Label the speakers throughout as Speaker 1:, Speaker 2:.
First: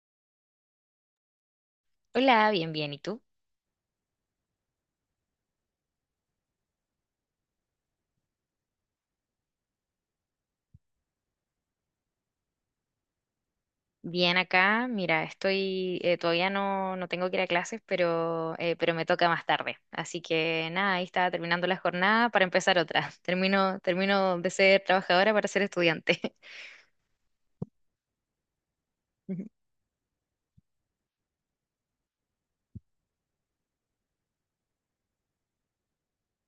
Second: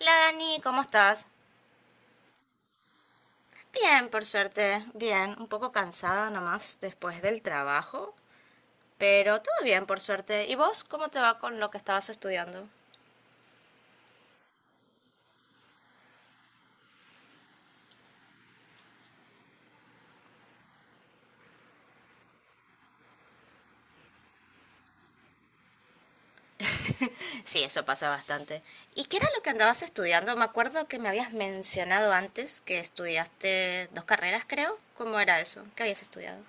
Speaker 1: Hola Dani, ¿cómo estás?
Speaker 2: Hola, bien, bien. ¿Y tú?
Speaker 1: Bien, por suerte, bien, un poco cansada nomás después del trabajo, pero todo bien, por suerte. ¿Y vos cómo te va con lo que estabas estudiando?
Speaker 2: Bien acá. Mira, estoy, todavía no tengo que ir a clases, pero me toca más tarde. Así que nada, ahí estaba terminando la jornada para empezar otra. Termino de ser trabajadora para ser estudiante.
Speaker 1: Sí, eso pasa bastante. ¿Y qué era lo
Speaker 2: Ujú.
Speaker 1: que andabas estudiando? Me acuerdo que me habías mencionado antes que estudiaste dos carreras, creo. ¿Cómo era eso? ¿Qué habías estudiado?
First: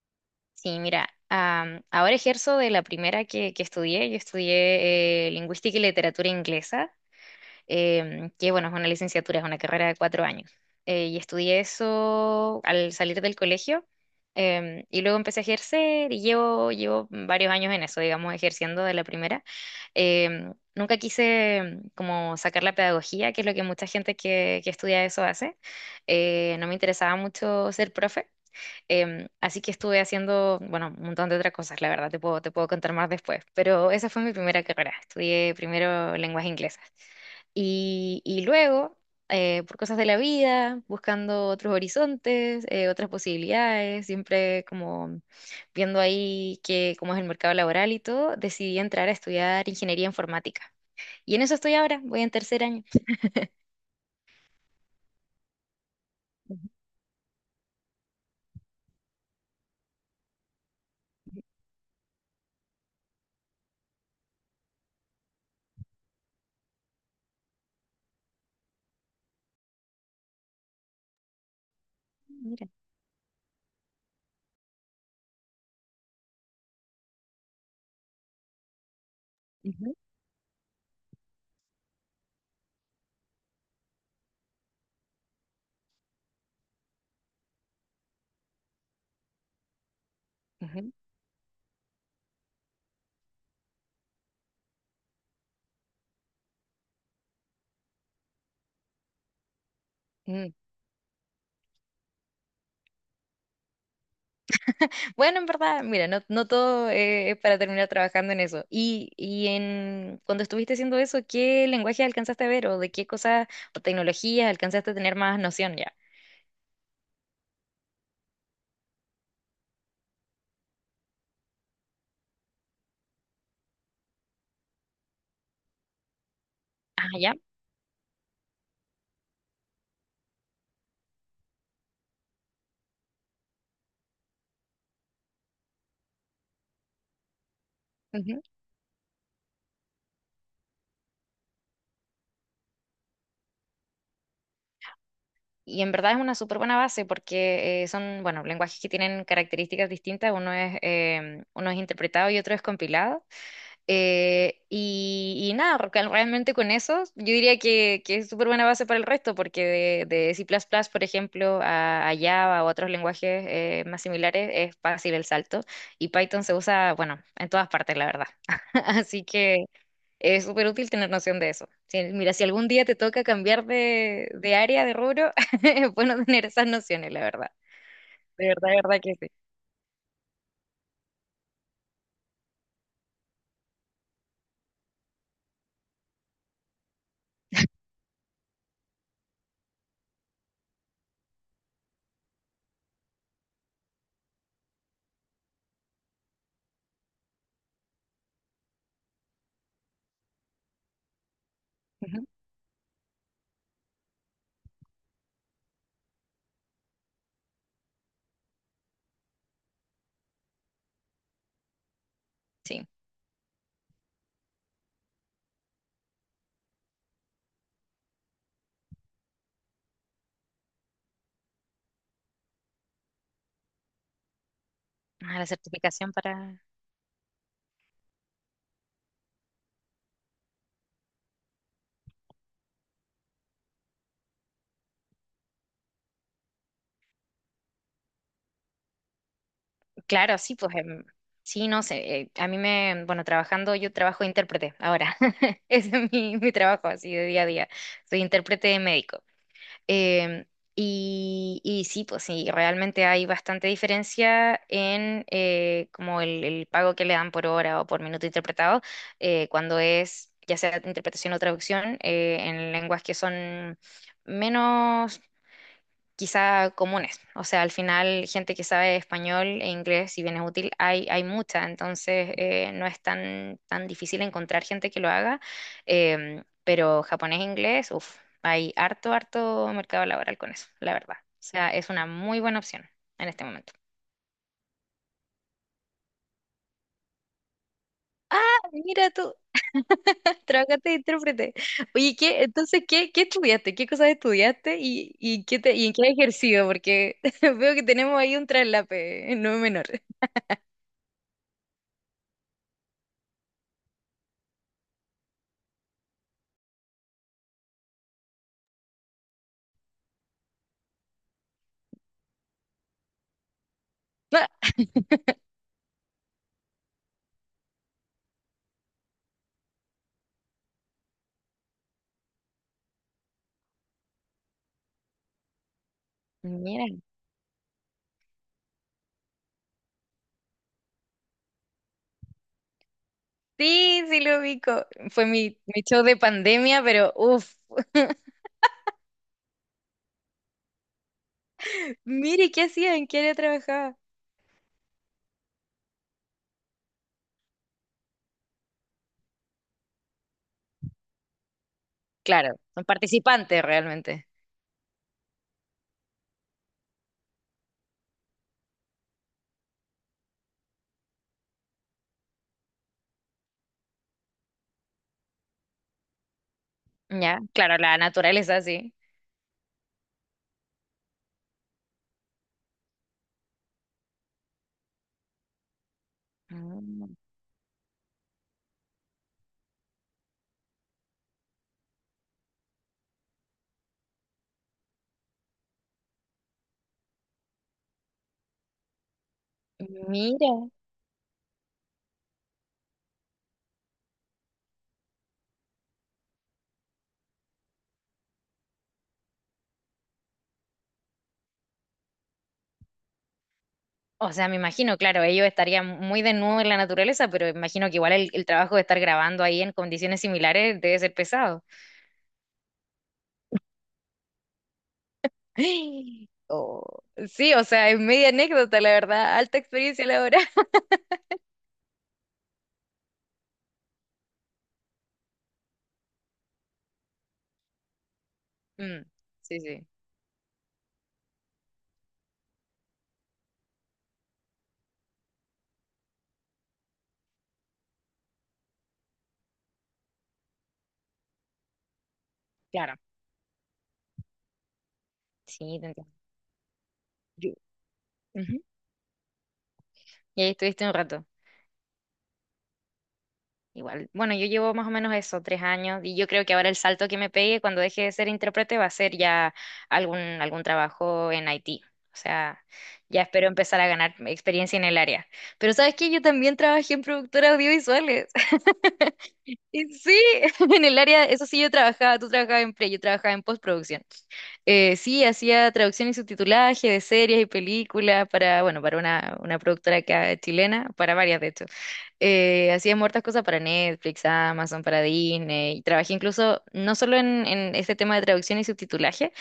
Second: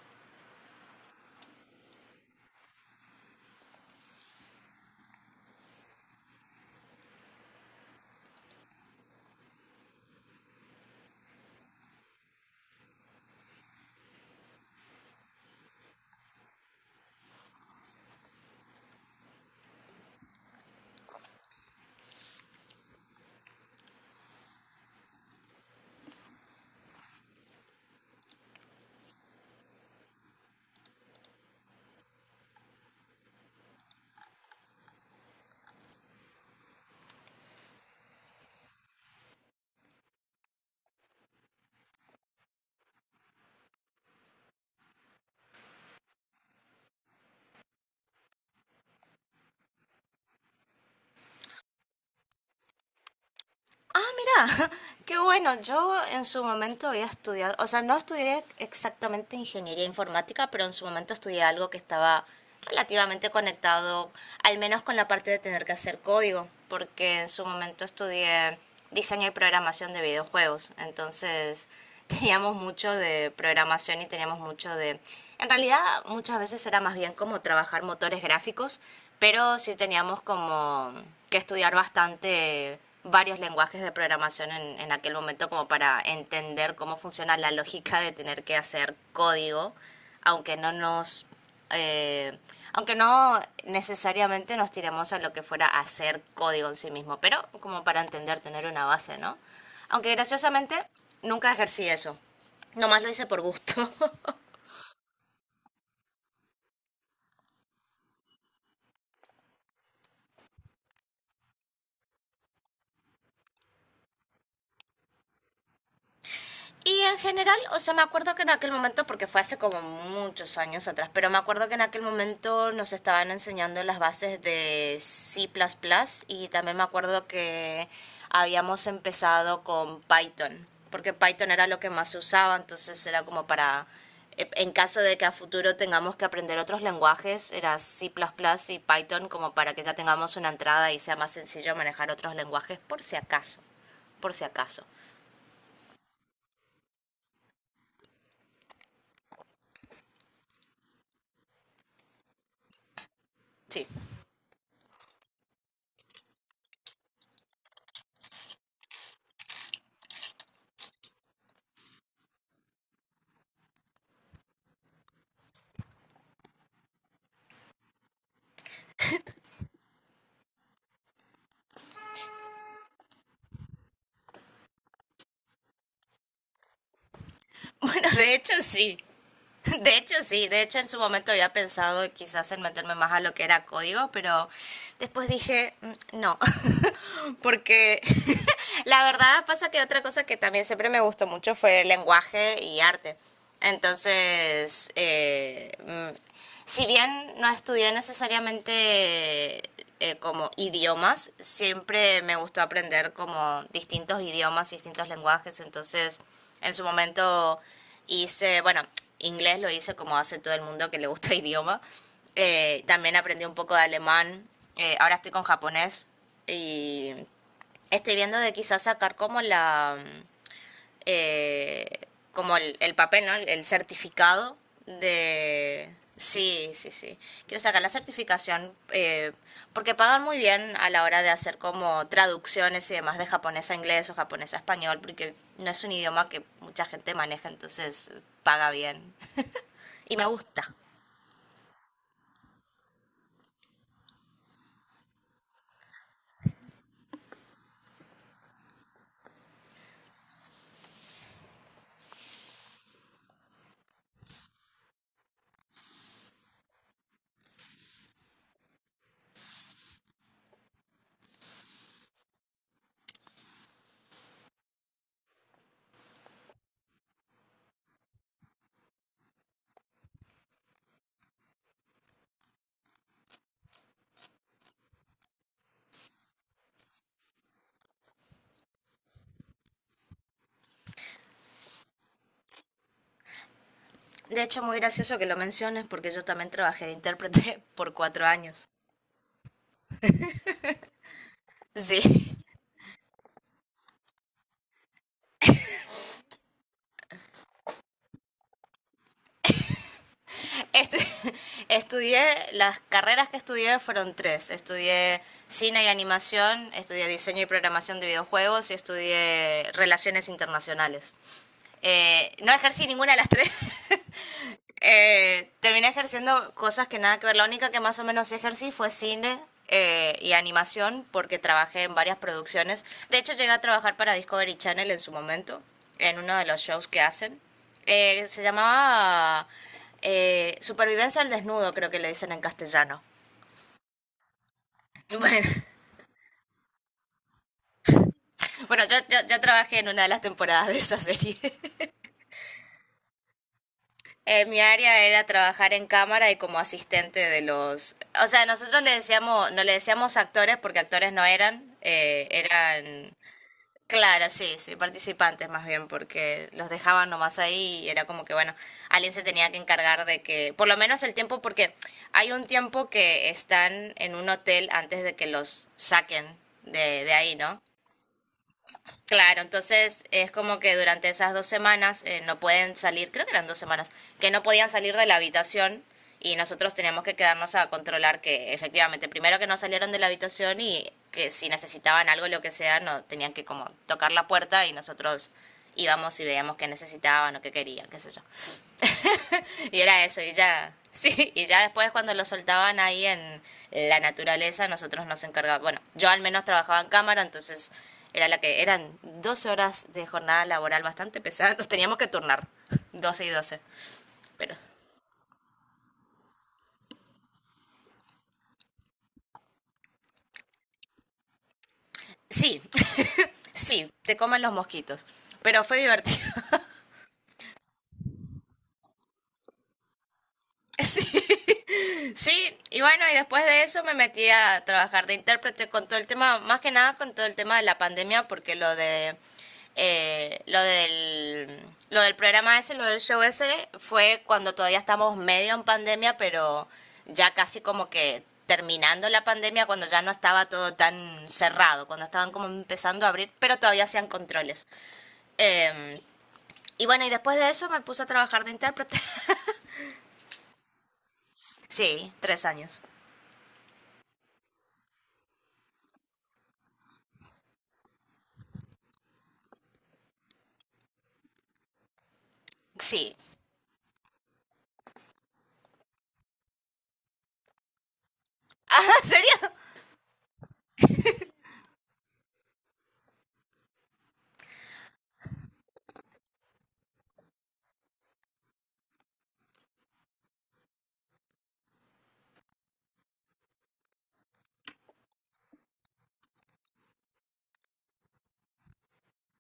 Speaker 2: Sí, mira, ahora ejerzo de la primera que estudié. Yo estudié lingüística y literatura inglesa, que bueno, es una licenciatura, es una carrera de 4 años. Y estudié eso al salir del colegio, y luego empecé a ejercer y llevo varios años en eso, digamos, ejerciendo de la primera. Nunca quise como sacar la pedagogía, que es lo que mucha gente que estudia eso hace. No me interesaba mucho ser profe. Así que estuve haciendo, bueno, un montón de otras cosas, la verdad, te te puedo contar más después, pero esa fue mi primera carrera. Estudié primero lenguas inglesas y luego, por cosas de la vida, buscando otros horizontes, otras posibilidades, siempre como viendo ahí cómo es el mercado laboral y todo, decidí entrar a estudiar ingeniería informática. Y en eso estoy ahora, voy en 3.er año.
Speaker 1: Ah, mira, qué bueno. Yo en su
Speaker 2: Ujú.
Speaker 1: momento había estudiado, o sea, no estudié exactamente ingeniería informática, pero en su momento estudié algo que estaba relativamente conectado, al menos con la parte de tener que hacer código, porque en su momento estudié diseño y programación de videojuegos. Entonces, teníamos
Speaker 2: Mira.
Speaker 1: mucho de programación y teníamos mucho de... En realidad, muchas veces era más bien como trabajar motores gráficos, pero sí
Speaker 2: Ujú.
Speaker 1: teníamos como que estudiar bastante varios lenguajes de programación en aquel momento como para entender cómo funciona la lógica de tener que hacer código, aunque no nos eh, aunque no necesariamente nos tiremos a lo que fuera a hacer código en sí mismo, pero como para entender, tener una base, ¿no? Aunque
Speaker 2: Ujú.
Speaker 1: graciosamente nunca ejercí eso. Nomás lo hice por gusto.
Speaker 2: Bueno, en verdad, mira, no todo es para terminar trabajando en eso. Y en cuando estuviste haciendo eso, ¿qué lenguaje alcanzaste a ver o de qué cosas o tecnologías alcanzaste a tener más noción ya?
Speaker 1: Y en general, o sea, me acuerdo que en aquel momento, porque fue hace como muchos años atrás, pero me acuerdo que en aquel momento nos estaban enseñando las bases de C++ plus plus, y también me
Speaker 2: Ah,
Speaker 1: acuerdo
Speaker 2: ya.
Speaker 1: que habíamos empezado con Python, porque Python era lo que más se usaba, entonces era como para, en caso de que a futuro tengamos que aprender otros lenguajes, era C++ plus
Speaker 2: Ujú.
Speaker 1: plus y Python como para que ya tengamos una entrada y sea más sencillo manejar otros lenguajes por si acaso, por si acaso.
Speaker 2: Y en verdad es una súper buena base porque son, bueno, lenguajes que tienen características distintas. Uno es, uno es interpretado y otro es compilado.
Speaker 1: Sí.
Speaker 2: Y nada, realmente con eso yo diría que es súper buena base para el resto, porque de C++, por ejemplo, a Java o otros lenguajes más similares, es fácil el salto. Y Python se usa, bueno, en todas partes, la verdad. Así que es súper útil tener noción de eso. Mira, si algún día te toca cambiar de área, de rubro. Es bueno tener esas nociones, la verdad.
Speaker 1: Bueno, de
Speaker 2: De
Speaker 1: hecho
Speaker 2: verdad, de
Speaker 1: sí.
Speaker 2: verdad que sí.
Speaker 1: De hecho sí, de hecho en su momento había pensado quizás en meterme más a lo que era código, pero después dije: "Mm, no", porque la verdad pasa que otra cosa que también siempre me gustó mucho fue el lenguaje y arte. Entonces, mm, si bien no estudié necesariamente, como idiomas, siempre
Speaker 2: Ujú.
Speaker 1: me gustó aprender como distintos idiomas, distintos lenguajes, entonces en su momento hice, bueno, inglés lo hice como hace todo el mundo que le gusta el idioma,
Speaker 2: Sí.
Speaker 1: también aprendí un poco de alemán, ahora estoy con japonés y estoy viendo de quizás sacar como la, eh, como el papel, ¿no? El certificado
Speaker 2: Ah, la
Speaker 1: de...
Speaker 2: certificación para...
Speaker 1: Sí, sí, sí. Quiero sacar la certificación, porque pagan muy bien a la hora de hacer como traducciones y demás de japonés a inglés o japonés a español, porque no es un idioma que mucha gente maneja, entonces paga bien. Y me
Speaker 2: Claro, sí,
Speaker 1: gusta.
Speaker 2: pues sí, no sé, a mí me, bueno, trabajando, yo trabajo de intérprete ahora. Ese es mi trabajo así de día a día, soy intérprete médico. Em, y sí, pues sí, realmente hay bastante diferencia en como el pago que le dan por hora o por minuto interpretado, cuando es ya sea interpretación o traducción en lenguas que son menos quizá comunes. O sea, al final, gente que sabe español e inglés, si bien es útil, hay mucha. Entonces, no es tan difícil encontrar gente que lo haga. Pero japonés e inglés, uff, hay harto, harto mercado laboral con eso, la verdad. O sea, es una muy buena opción en este momento.
Speaker 1: De hecho, muy gracioso que lo menciones porque yo también trabajé de intérprete por cuatro
Speaker 2: Ah,
Speaker 1: años.
Speaker 2: mira tú, trabajaste de intérprete.
Speaker 1: Sí.
Speaker 2: Oye, entonces, ¿qué, qué estudiaste? ¿Qué cosas estudiaste qué y en qué has ejercido? Porque veo que tenemos ahí un traslape, no menor.
Speaker 1: Estu- estudié, las carreras que estudié fueron tres. Estudié cine y animación, estudié diseño y programación de videojuegos y estudié relaciones internacionales. No ejercí ninguna de las tres, terminé ejerciendo cosas que nada que ver. La única que más o menos sí ejercí fue cine, y animación, porque trabajé en varias producciones. De hecho, llegué a trabajar para Discovery Channel en su momento, en uno de los
Speaker 2: Mira.
Speaker 1: shows que hacen. Se llamaba, Supervivencia al Desnudo, creo que le dicen en castellano.
Speaker 2: Sí, sí lo ubico. Fue
Speaker 1: Bueno,
Speaker 2: mi, mi show de pandemia, pero uff,
Speaker 1: yo trabajé en una de las temporadas de esa serie.
Speaker 2: mire, ¿qué hacía? ¿En qué área trabajaba?
Speaker 1: Mi área era trabajar en cámara y como asistente de los... O sea, nosotros le decíamos, no le decíamos actores, porque actores no eran,
Speaker 2: Claro, son
Speaker 1: eran...
Speaker 2: participantes
Speaker 1: Claro,
Speaker 2: realmente.
Speaker 1: sí, sí, participantes más bien, porque los dejaban nomás ahí y era como que, bueno, alguien se tenía que encargar de que, por lo menos el tiempo, porque hay un tiempo que están en un hotel antes de que los saquen de ahí,
Speaker 2: Ya,
Speaker 1: ¿no?
Speaker 2: claro, la naturaleza sí.
Speaker 1: Claro, entonces es como que durante esas dos semanas, no pueden salir, creo que eran dos semanas, que no podían salir de la habitación, y nosotros teníamos
Speaker 2: Ah,
Speaker 1: que quedarnos a controlar que efectivamente, primero que no salieron de la habitación, y que si necesitaban algo, lo que sea, no tenían que como tocar la puerta y nosotros íbamos y veíamos qué necesitaban o qué querían, qué sé yo. Y era eso, y
Speaker 2: mira.
Speaker 1: ya. Sí, y ya después, cuando lo soltaban ahí en la naturaleza, nosotros nos encargábamos. Bueno, yo al menos trabajaba en cámara, entonces era la que eran 12 horas de jornada laboral bastante pesada. Nos teníamos que turnar, 12 y doce.
Speaker 2: O sea,
Speaker 1: Pero
Speaker 2: me imagino, claro, ellos estarían muy desnudos en la naturaleza, pero imagino que igual el trabajo de estar grabando ahí en condiciones similares debe ser pesado.
Speaker 1: sí, sí, te comen los mosquitos. Pero fue divertido.
Speaker 2: Oh, sí, o sea, es media anécdota, la verdad. Alta experiencia laboral.
Speaker 1: Sí, y bueno, y después de eso me metí a trabajar de intérprete con todo el tema, más que nada con todo el tema de la pandemia, porque
Speaker 2: Mm, sí, sí,
Speaker 1: eh, lo del lo del programa ese, lo del show ese, fue cuando todavía estamos medio en pandemia, pero ya casi como que terminando la pandemia, cuando ya no estaba todo tan cerrado, cuando estaban como
Speaker 2: claro.
Speaker 1: empezando a abrir, pero todavía hacían controles.
Speaker 2: Sí, te
Speaker 1: Eh,
Speaker 2: entiendo.
Speaker 1: y bueno, y después de
Speaker 2: Yo-
Speaker 1: eso me puse a trabajar de
Speaker 2: Ujú.
Speaker 1: intérprete.
Speaker 2: Y ahí estuviste un rato.
Speaker 1: Sí, tres años.
Speaker 2: Igual. Bueno, yo llevo más o menos eso, 3 años, y yo creo que ahora el salto que me pegue cuando deje de ser intérprete va a ser ya algún, algún trabajo en Haití. O sea,
Speaker 1: Sí.
Speaker 2: ya espero empezar a ganar experiencia en el área. Pero ¿sabes qué? Yo también trabajé en productoras audiovisuales.
Speaker 1: ¿Sería?
Speaker 2: Sí, en el área, eso sí, yo trabajaba, tú trabajabas en pre, yo trabajaba en postproducción. Sí, hacía traducción y subtitulaje de series y películas para, bueno, para una productora acá chilena, para varias de hecho, hacía muertas cosas para Netflix, Amazon, para Disney. Y trabajé incluso no solo en este tema de traducción y subtitulaje,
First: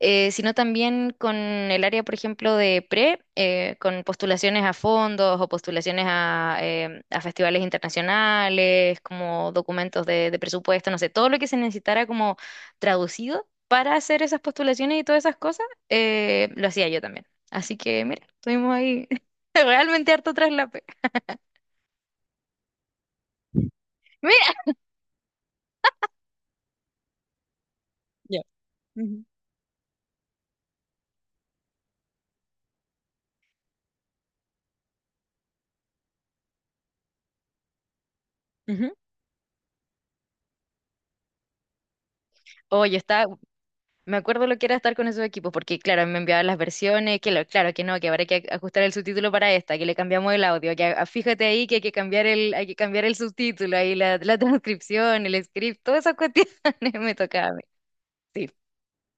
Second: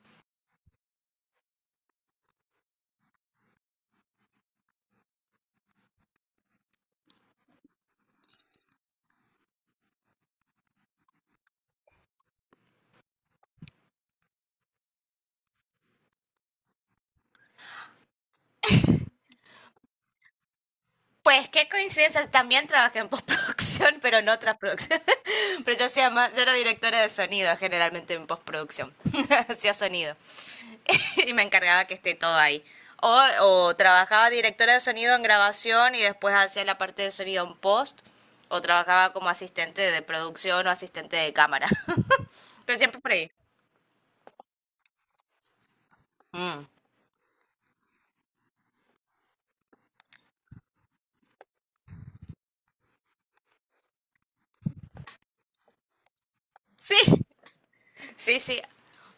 Speaker 2: sino también con el área, por ejemplo, de pre, con postulaciones a fondos o postulaciones a festivales internacionales, como documentos de presupuesto, no sé, todo lo que se necesitara como traducido para hacer esas postulaciones y todas esas cosas, lo hacía yo también. Así que, mira, estuvimos ahí realmente harto traslape.
Speaker 1: Pues qué coincidencia, también trabajé en postproducción, pero en otras
Speaker 2: Mira.
Speaker 1: producciones. Pero yo era directora de sonido, generalmente en
Speaker 2: Ya.
Speaker 1: postproducción.
Speaker 2: Ujú.
Speaker 1: Hacía sonido. Y me encargaba que esté todo ahí. O trabajaba directora de sonido en grabación y después hacía la parte de sonido en post. O
Speaker 2: Ujú.
Speaker 1: trabajaba como asistente de producción o asistente de cámara. Pero
Speaker 2: Oye,
Speaker 1: siempre por
Speaker 2: está,
Speaker 1: ahí.
Speaker 2: me acuerdo lo que era estar con esos equipos, porque claro, me enviaban las
Speaker 1: Mm.
Speaker 2: versiones, claro que no, que habrá que ajustar el subtítulo para esta, que le cambiamos el audio, que ah, fíjate ahí que hay que cambiar hay que cambiar el subtítulo, ahí la transcripción, el script, todas esas cuestiones
Speaker 1: Sí,
Speaker 2: me tocaba a mí.
Speaker 1: sí,
Speaker 2: Sí,
Speaker 1: sí.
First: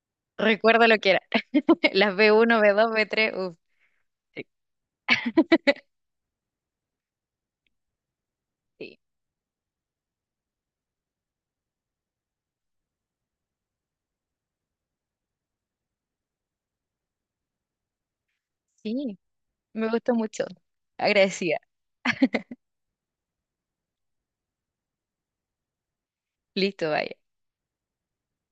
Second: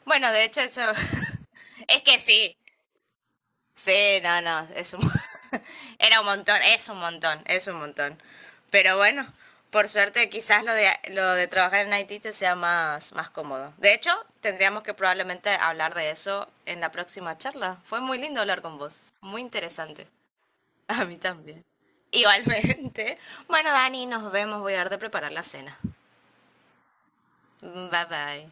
Speaker 1: Bueno, de hecho eso...
Speaker 2: recuerdo lo que era.
Speaker 1: es
Speaker 2: Las
Speaker 1: que
Speaker 2: b
Speaker 1: sí.
Speaker 2: uno, b dos, b tres. Uff,
Speaker 1: Sí, no, no, es un... era un montón, es un montón, es un montón. Pero
Speaker 2: sí.
Speaker 1: bueno, por suerte quizás lo de, trabajar en Haití te sea más, más cómodo. De hecho, tendríamos que probablemente hablar de eso en la próxima charla. Fue muy lindo hablar con vos,
Speaker 2: Sí,
Speaker 1: muy
Speaker 2: me
Speaker 1: interesante.
Speaker 2: gustó mucho.
Speaker 1: A mí
Speaker 2: Agradecida.
Speaker 1: también. Igualmente. Bueno, Dani, nos vemos, voy a dar de preparar la cena.
Speaker 2: Listo, vaya.
Speaker 1: Bye bye.